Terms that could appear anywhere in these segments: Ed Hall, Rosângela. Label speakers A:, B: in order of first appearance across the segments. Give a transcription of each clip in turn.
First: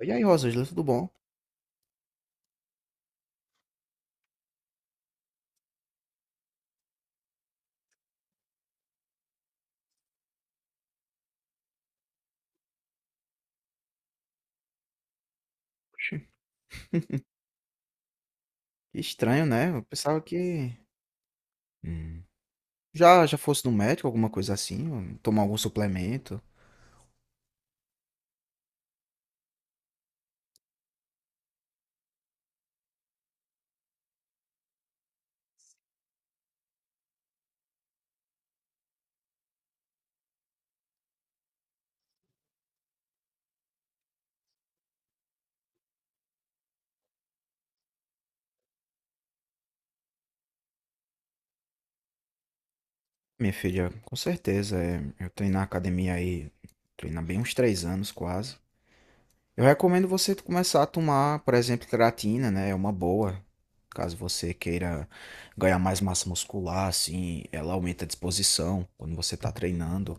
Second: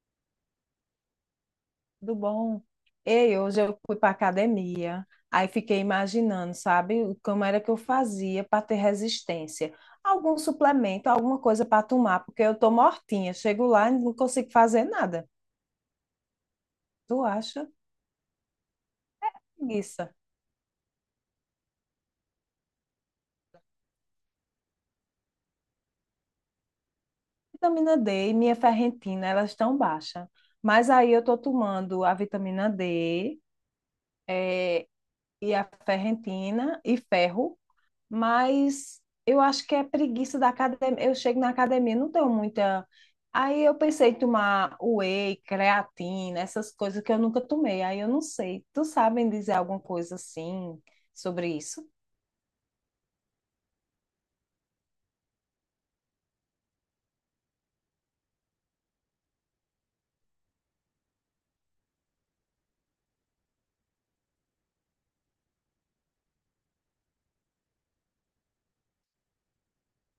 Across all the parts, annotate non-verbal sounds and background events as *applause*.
A: E aí, Rosângela, tudo bom?
B: Tudo bom? Ei, hoje eu fui para academia, aí fiquei imaginando, sabe, como era que eu fazia para ter resistência. Algum suplemento, alguma coisa para tomar, porque eu tô mortinha. Chego lá e não consigo fazer nada.
A: Oxi,
B: Tu acha?
A: que estranho, né? Eu
B: Preguiça.
A: pensava que hum, já já fosse no médico, alguma coisa assim, ou tomar algum suplemento.
B: Vitamina D e minha ferritina, elas estão baixas. Mas aí eu tô tomando a vitamina D, eh, e a ferritina e ferro. Mas eu acho que é preguiça da academia. Eu chego na academia, não tenho muita. Aí eu pensei em tomar whey, creatina, essas coisas que eu nunca tomei. Aí eu não sei. Tu sabem dizer alguma coisa assim sobre isso?
A: Minha filha, com certeza, é, eu treino na academia aí, treino há bem uns 3 anos quase. Eu recomendo você começar a tomar, por exemplo, creatina, né? É uma boa. Caso você queira ganhar mais massa muscular, assim, ela aumenta a disposição quando você tá treinando.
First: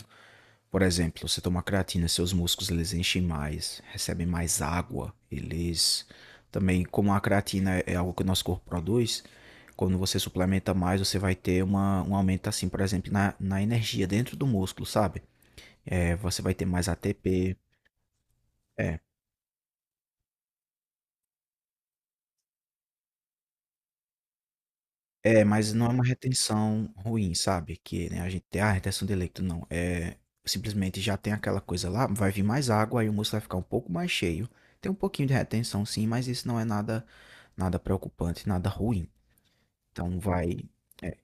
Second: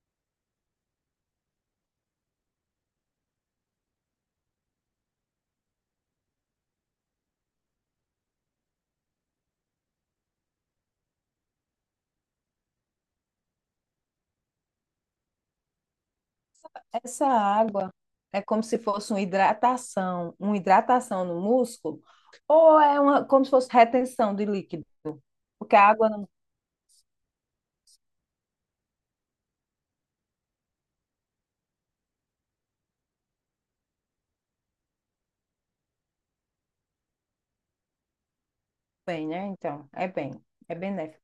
A: Por exemplo, você toma creatina, seus músculos eles enchem mais, recebem mais água, eles também, como a creatina é algo que o nosso corpo produz, quando você suplementa mais, você vai ter um aumento assim, por exemplo, na energia dentro do músculo, sabe? É, você vai ter mais
B: Essa
A: ATP.
B: água é como se fosse uma hidratação no músculo, ou é uma, como se fosse retenção de líquido?
A: É, mas
B: Porque
A: não
B: a
A: é uma
B: água não
A: retenção ruim, sabe, que, né, a gente tem: "Ah, a retenção de leite". Não, é simplesmente já tem aquela coisa lá, vai vir mais água, aí o músculo vai ficar um pouco mais cheio. Tem um pouquinho de retenção sim, mas isso não é nada preocupante, nada ruim.
B: tem, né? Então, é
A: Então
B: bem,
A: vai.
B: é benéfico.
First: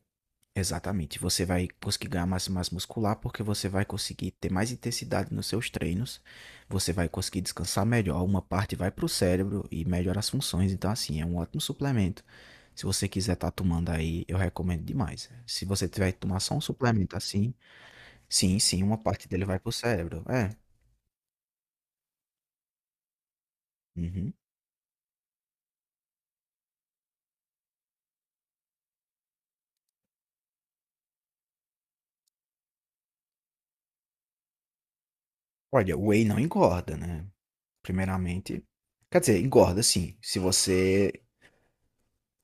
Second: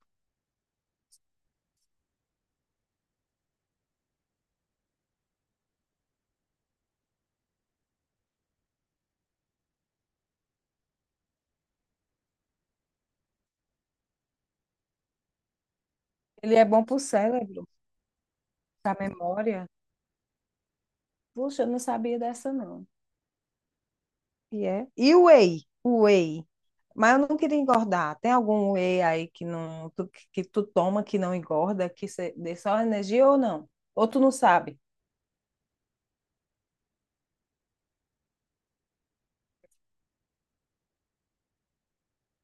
A: Exatamente. Você vai conseguir ganhar massa e massa muscular porque você vai conseguir ter mais intensidade nos seus treinos, você vai conseguir descansar melhor, uma parte vai para o cérebro e melhora as funções. Então, assim, é um ótimo suplemento. Se você quiser estar tomando aí, eu recomendo demais. Se você tiver que tomar
B: Ele
A: só um
B: é bom para o
A: suplemento assim,
B: cérebro,
A: sim, sim, uma
B: para a
A: parte dele vai
B: memória.
A: para o cérebro. É.
B: Puxa, eu não sabia dessa, não.
A: Uhum.
B: E é. E o whey? O whey. Mas eu não queria engordar. Tem algum whey aí que não que que tu toma que não engorda, que cê dê só energia ou não? Ou tu não sabe?
A: Olha, o whey não engorda, né? Primeiramente. Quer dizer, engorda sim, se você...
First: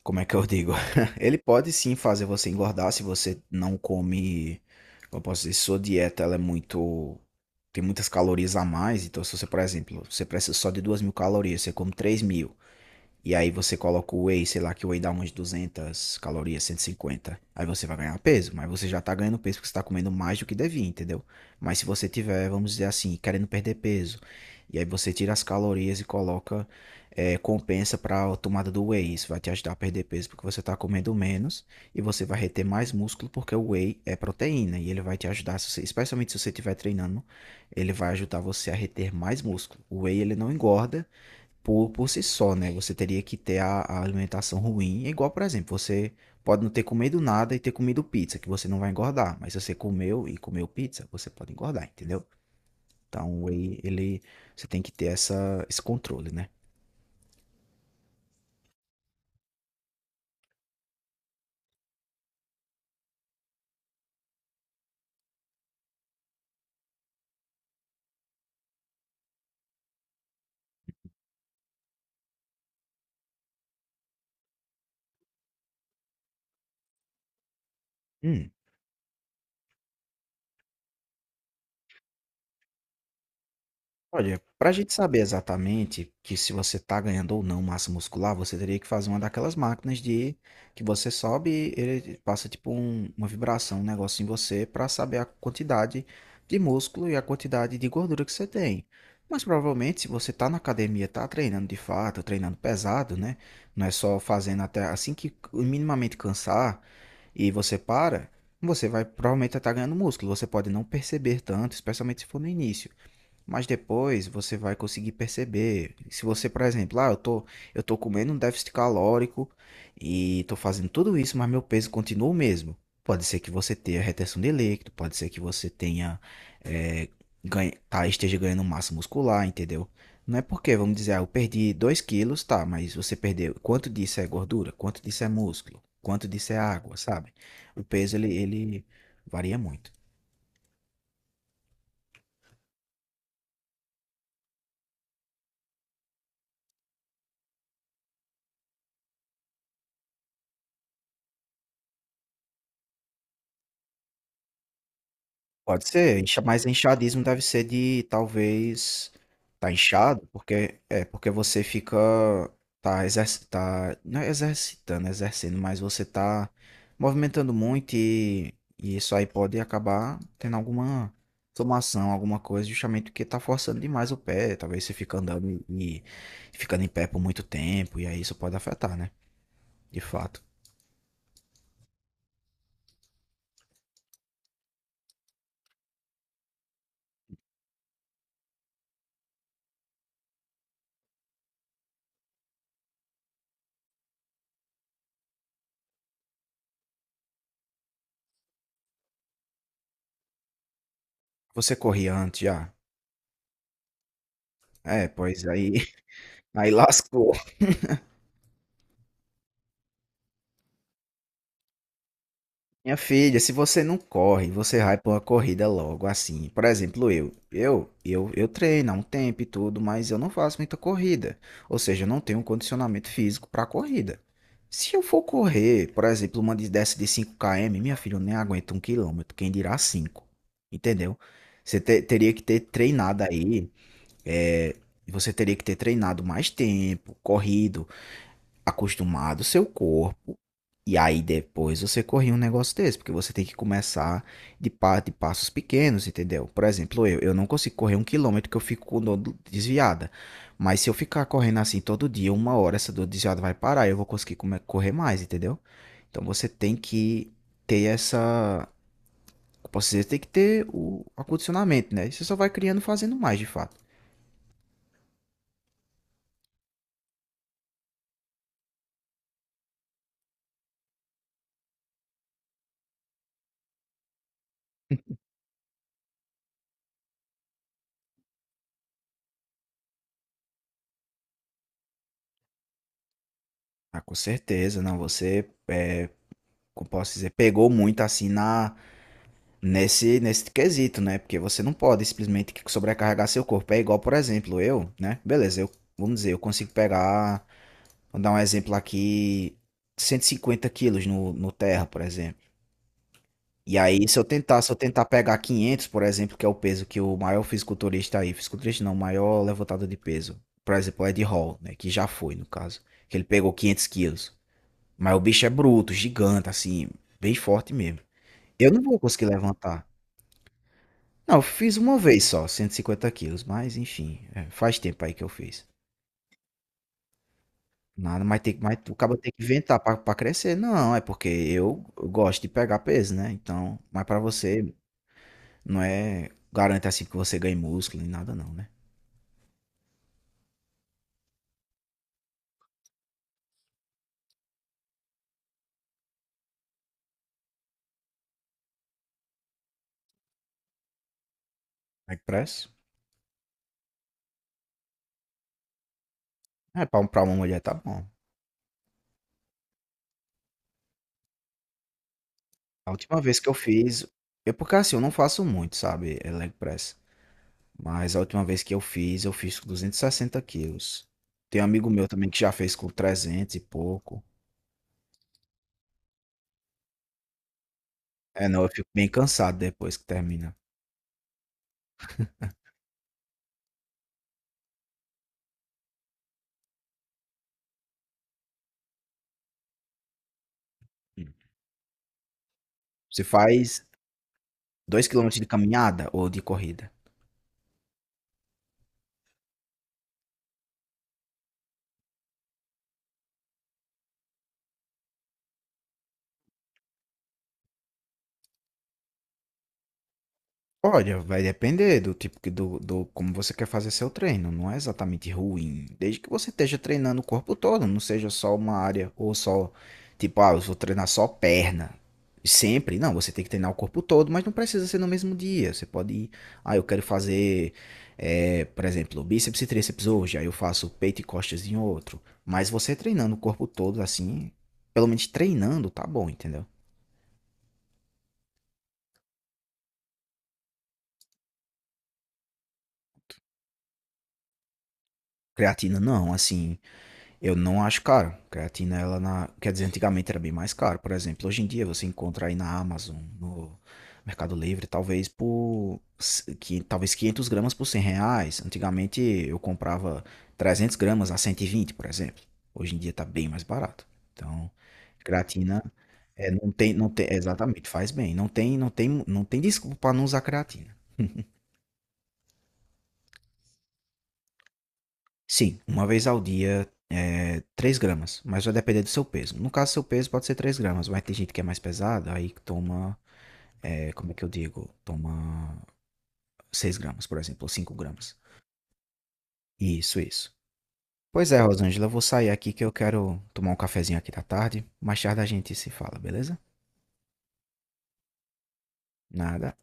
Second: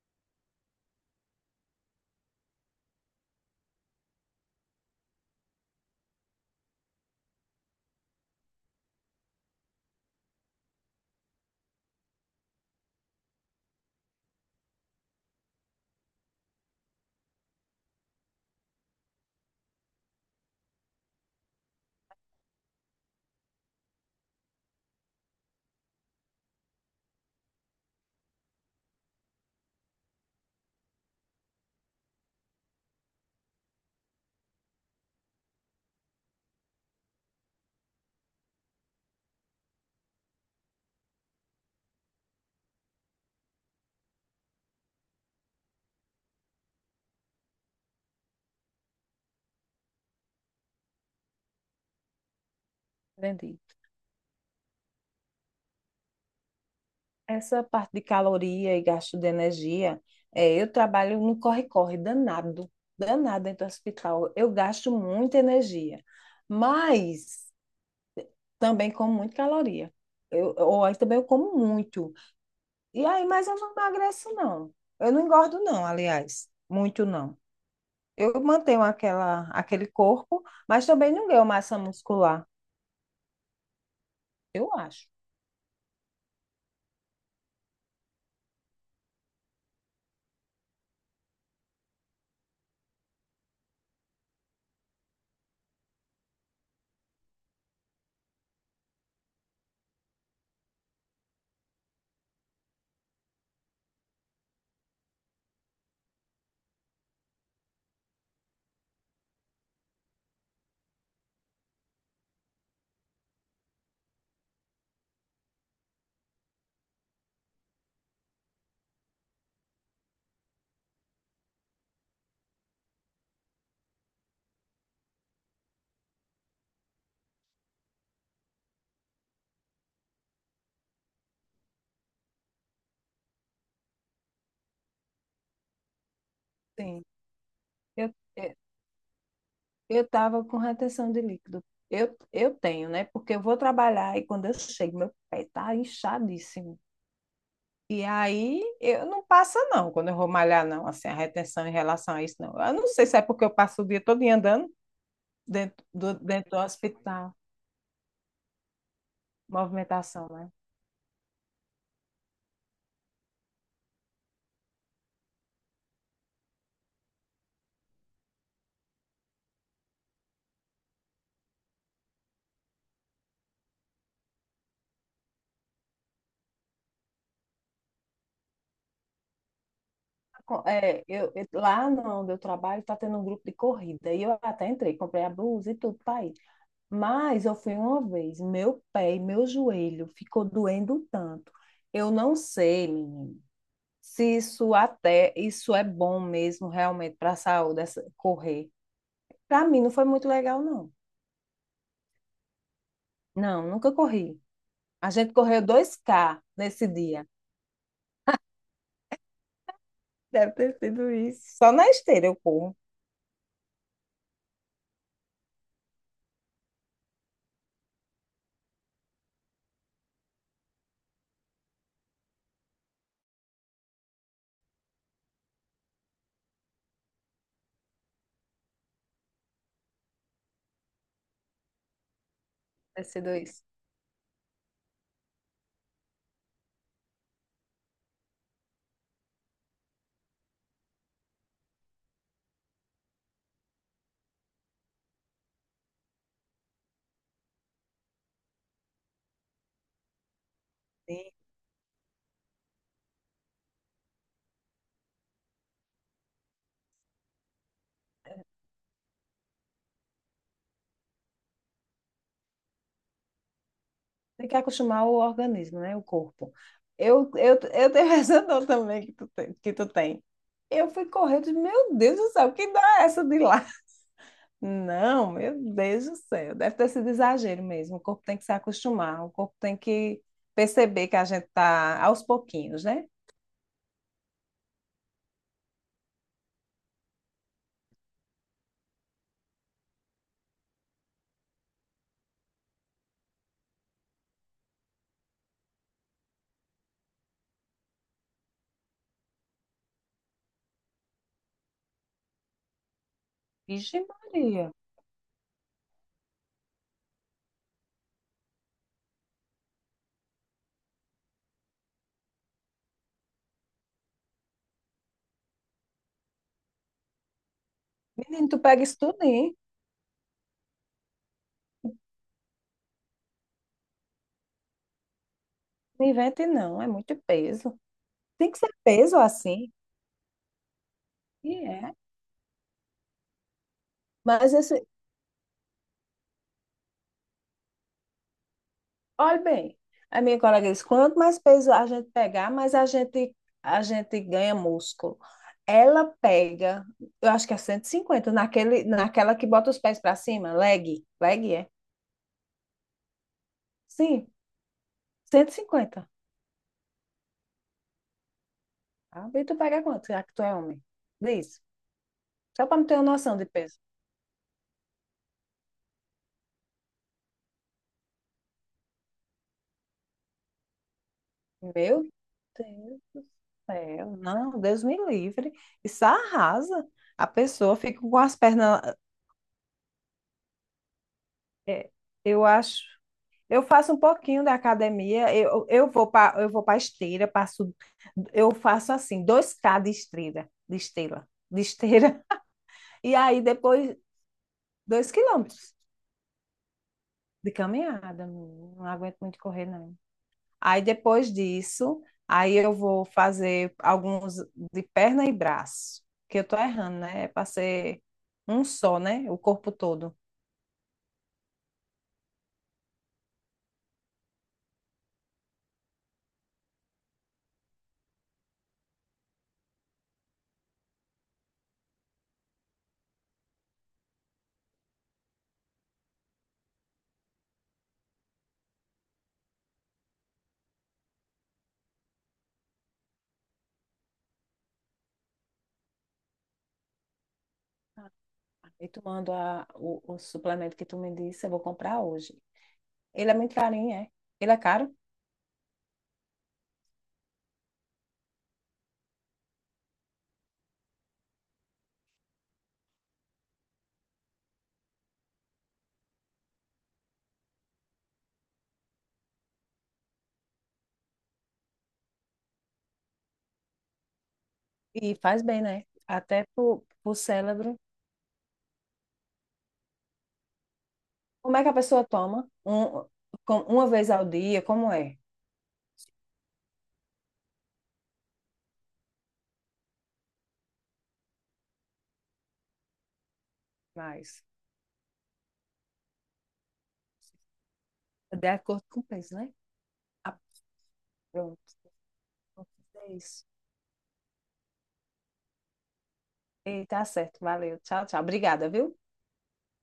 A: Como é que eu digo? *laughs* Ele pode sim fazer você engordar se você não come. Como eu posso dizer, sua dieta ela é muito... Tem muitas calorias a mais. Então, se você, por exemplo, você precisa só de 2.000 calorias, você come 3.000. E aí você coloca o whey, sei lá, que o whey dá umas 200 calorias, 150. Aí você vai ganhar peso, mas você já tá ganhando peso porque você tá comendo mais do que devia, entendeu? Mas se você tiver, vamos dizer assim, querendo perder peso, e aí você tira as calorias e coloca, compensa para a tomada do whey. Isso vai te ajudar a perder peso porque você tá comendo menos e você vai reter mais músculo porque o whey é proteína e ele vai te ajudar, se você- especialmente se você estiver treinando, ele vai ajudar você a reter mais músculo. O whey ele não engorda, por si só, né? Você teria que ter a alimentação ruim. É igual, por exemplo, você pode não ter comido nada e ter comido pizza, que você não vai engordar. Mas se você comeu e comeu pizza, você pode engordar, entendeu? Então,
B: Entendi.
A: aí ele, você tem que ter essa, esse controle, né?
B: Essa parte de caloria e gasto de energia, é, eu trabalho no corre-corre danado, danado dentro do hospital. Eu gasto muita energia, mas também como muita caloria. Ou aí também eu como muito. E aí, mas eu não emagreço, não. Eu não engordo, não, aliás. Muito não. Eu
A: Hum.
B: mantenho aquele corpo, mas também não ganho massa muscular.
A: Olha, para
B: Eu
A: a gente
B: acho.
A: saber exatamente que se você está ganhando ou não massa muscular, você teria que fazer uma daquelas máquinas de que você sobe, ele passa tipo um- uma vibração, um negócio em você para saber a quantidade de músculo e a quantidade de gordura que você tem. Mas provavelmente, se você está na academia, está treinando de fato, treinando pesado, né? Não é só fazendo até assim que minimamente cansar e você para, você vai provavelmente estar ganhando músculo. Você pode não perceber tanto, especialmente se for no início. Mas depois você vai conseguir perceber. Se você, por exemplo, ah, eu tô comendo um déficit calórico e tô fazendo tudo isso, mas meu peso continua o mesmo. Pode ser que você tenha retenção de líquido, pode ser que você tenha, eh, ganhe- tá, esteja ganhando massa muscular, entendeu? Não é porque, vamos dizer, ah, eu perdi 2 quilos, tá, mas você perdeu. Quanto disso é gordura? Quanto disso é músculo? Quanto disso é água,
B: Sim.
A: sabe? O
B: Eu,
A: peso,
B: eu
A: ele varia muito.
B: eu tava com retenção de líquido. Eu tenho, né? Porque eu vou trabalhar e quando eu chego, meu pé tá inchadíssimo. E aí eu não passa, não, quando eu vou malhar, não. Assim, a retenção em relação a isso, não. Eu não sei se é porque eu passo o dia todo andando
A: Pode ser, incha-
B: dentro do
A: mas inchadismo
B: hospital.
A: deve ser de talvez tá inchado,
B: Movimentação, né?
A: porque é porque você fica tá exerc, tá não é exercitando, é exercendo, mas você tá movimentando muito e isso aí pode acabar tendo alguma inflamação, alguma coisa, justamente porque tá forçando demais o pé, talvez você fica andando e ficando em pé por muito tempo e aí isso pode afetar, né? De fato.
B: É, lá onde eu trabalho tá tendo um grupo de corrida. E eu até entrei, comprei a blusa e tudo para ir. Mas eu fui uma vez, meu pé e meu joelho ficou doendo tanto. Eu não sei, menino, se isso até isso é bom mesmo realmente para a saúde, correr. Para mim não foi muito legal, não.
A: Você corria antes já?
B: Não, nunca corri.
A: É,
B: A gente
A: pois
B: correu
A: aí
B: dois
A: *laughs*
B: k
A: aí
B: nesse dia.
A: lascou.
B: Deve ter sido isso. Só na esteira eu corro.
A: Minha filha, se você não corre, você vai para uma corrida logo assim. Por exemplo, eu treino há um tempo e tudo, mas eu não faço muita corrida. Ou seja, eu não tenho um condicionamento físico para corrida. Se eu for correr, por exemplo, uma de- dessa de 5 km, minha filha, eu nem aguento 1 quilômetro, quem dirá 5? Entendeu? Você te- teria que ter
B: Deve ter
A: treinado
B: sido isso.
A: aí, é, você teria que ter treinado mais tempo, corrido, acostumado o seu corpo e aí depois você corrige um negócio desse, porque você tem que começar de, pa de passos pequenos, entendeu? Por exemplo, eu não consigo correr 1 quilômetro que eu fico com dor do- desviada. Mas se eu ficar correndo assim todo dia, uma hora, essa dor desviada vai parar e eu vou conseguir come- correr mais, entendeu? Então você tem que ter essa. Eu posso dizer, tem que ter o acondicionamento, né? Você só vai criando fazendo mais, de fato.
B: Tem que acostumar o organismo, né? O corpo. Eu tenho essa *laughs* dor também que tu tem. Eu fui correr, eu disse, meu Deus do céu, que dá essa de lá? Não, meu Deus do céu, deve ter sido exagero mesmo. O corpo tem que se acostumar, o corpo tem que perceber que a gente tá aos pouquinhos, né?
A: Ah, com certeza, não. Você, é, como posso dizer, pegou muito assim na... Nesse, nesse quesito, né? Porque você não pode simplesmente sobrecarregar seu corpo. É igual, por exemplo, eu, né? Beleza, eu, vamos dizer, eu consigo pegar, vou dar um exemplo aqui, 150 quilos no terra, por exemplo. E
B: Vixe
A: aí,
B: Maria,
A: se eu tentar pegar 500, por exemplo, que é o peso que o maior fisiculturista aí, fisiculturista não, o maior levantador de peso, por exemplo, o Ed Hall, né? Que já foi, no caso, que ele pegou 500 quilos. Mas o bicho é bruto, gigante, assim, bem forte mesmo.
B: menino, tu
A: Eu não
B: pega isso
A: vou
B: tudo,
A: conseguir
B: hein?
A: levantar. Não, eu fiz uma vez só, 150 quilos, mas enfim, é, faz tempo aí que eu fiz.
B: Não invente não, é muito peso.
A: Nada, mas
B: Tem
A: tem,
B: que
A: que-
B: ser
A: mas o cabo
B: peso
A: tem que
B: assim,
A: inventar pra crescer. Não, é porque
B: e
A: eu,
B: é.
A: gosto de pegar peso, né? Então, mas pra
B: Mas
A: você
B: esse,
A: não é garante assim que você ganhe músculo nem nada não, né?
B: Olha bem, a minha colega disse, quanto mais peso a gente pegar, mais a gente ganha músculo. Ela pega, eu acho que é 150 naquela que bota os pés para cima, leg é?
A: Leg press?
B: Sim, 150.
A: É, pra, um, pra uma mulher tá bom.
B: Ah, e tu pega quanto, já que tu é homem? Diz, só para não
A: A
B: ter uma
A: última
B: noção
A: vez
B: de
A: que eu
B: peso.
A: fiz, é porque assim, eu não faço muito, sabe? É leg press. Mas a última vez que eu fiz com 260 quilos. Tem um
B: Meu
A: amigo meu
B: Deus
A: também que já fez com
B: do
A: trezentos e
B: céu,
A: pouco.
B: não, Deus me livre. Isso arrasa. A pessoa fica com as
A: É, não, eu
B: pernas,
A: fico bem cansado depois que termina.
B: é, eu acho. Eu faço um pouquinho da academia, eu vou para esteira, passo eu faço assim, 2 km de esteira, de esteira,
A: Hum.
B: de esteira, *laughs* e
A: Você
B: aí
A: faz
B: depois
A: 2
B: 2
A: quilômetros de
B: quilômetros
A: caminhada ou de corrida?
B: de caminhada, não aguento muito correr não. Aí depois disso, aí eu vou fazer alguns de perna e braço, que eu tô errando, né? É para ser um só, né? O corpo todo.
A: Olha, vai depender do tipo que do, do como você quer fazer seu treino. Não é exatamente ruim, desde que você esteja treinando o corpo todo, não seja só uma área ou só tipo, ah, eu vou treinar só perna. Sempre, não, você tem que treinar o corpo todo, mas não precisa ser no mesmo dia. Você pode ir, ah, eu quero fazer, por exemplo, bíceps e tríceps hoje, aí eu faço peito e costas em outro. Mas você treinando o corpo todo assim, pelo menos treinando, tá bom, entendeu?
B: E tomando o suplemento que tu me disse, eu vou comprar hoje. Ele é muito carinho, é? Ele é caro?
A: Creatina não, assim. Eu não acho caro. Creatina, ela na... Quer dizer, antigamente era bem mais caro. Por exemplo, hoje em dia você encontra aí na Amazon, no Mercado Livre, talvez por. S- Que, talvez 500 gramas por R$ 100. Antigamente eu comprava 300 gramas a 120, por exemplo. Hoje em dia tá bem mais barato. Então,
B: E faz bem,
A: creatina.
B: né? Até
A: É, não
B: pro,
A: tem, não
B: pro
A: tem,
B: cérebro.
A: exatamente, faz bem. Não tem desculpa para não usar creatina.
B: Como é que a pessoa toma? Uma vez ao dia, como é?
A: Sim, uma vez ao dia é 3 gramas, mas vai depender do seu peso. No caso, seu peso pode ser 3 gramas, mas tem gente que é mais pesada, aí que toma, é, como é que
B: Mas,
A: eu digo? Toma 6 gramas, por exemplo, ou 5 gramas.
B: de acordo com o peso, né?
A: Isso,
B: Ah,
A: isso. Pois
B: pronto.
A: é, Rosângela, eu vou sair
B: Vou
A: aqui que eu
B: fazer
A: quero
B: isso.
A: tomar um cafezinho aqui da tarde. Mais tarde a gente se fala, beleza?
B: E tá certo. Valeu. Tchau, tchau. Obrigada, viu?
A: Nada.